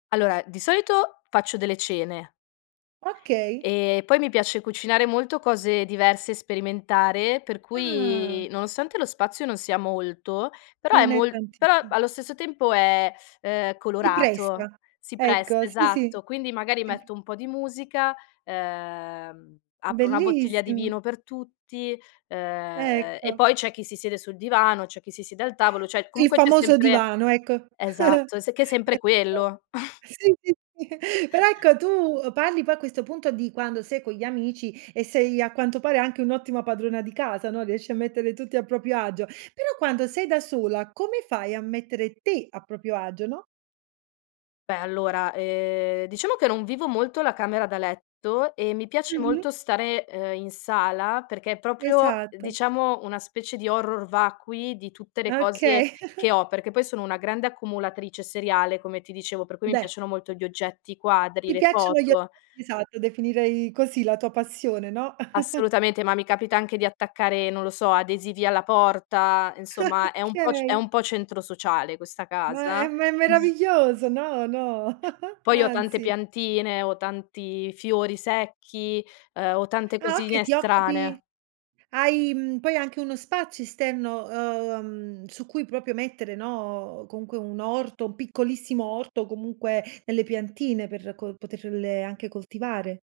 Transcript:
Allora, di solito faccio delle cene Okay. e poi mi piace cucinare molto cose diverse e sperimentare, per Ah! cui nonostante lo spazio non sia molto, però è Non è mol però [unintelligible] allo stesso tempo è, ehm, Si colorato, presta, si presta, ecco, sì, sì, esatto. Quindi magari inf metto un po' di musica, ehm apro una bottiglia di Bellissimo. vino per tutti ehm e Ecco. poi c'è chi si siede sul divano, c'è chi si siede al tavolo, cioè Il comunque c'è famoso sempre divano, ecco. esatto, è che è sempre [unintelligible] quello. sì, sì, sì. Però ecco, tu parli poi a questo punto di quando sei con gli amici e sei a quanto pare anche un'ottima padrona di casa, no, riesci a mettere tutti a proprio agio, però quando sei da sola come fai a mettere te a proprio agio, no? Beh allora eh diciamo che non vivo molto la camera da letto e mi piace Mh-mh. molto stare, ehm, in sala perché è proprio Esatto. diciamo una specie di horror vacui di tutte le cose Okay. che ho, perché poi sono una grande accumulatrice seriale come ti dicevo, per cui mi Beh piacciono molto gli oggetti, i quadri, ti le piacciono gli foto. oggetti esatto, definirei così la tua passione, no. Assolutamente, ma mi capita anche di attaccare, non lo so, adesivi alla porta, insomma è un po' c è Okay. un po' centro sociale questa Ma è casa. me meraviglioso, no, no, Poi ho tante anzi. piantine, ho tanti fiori secchi, ehm, ho tante Ah okay, cosine ti occupi strane. hai mhmm poi hai anche uno spazio esterno uhm su cui proprio mettere, no, comunque un orto, un piccolissimo orto, comunque delle piantine per co poterle anche coltivare?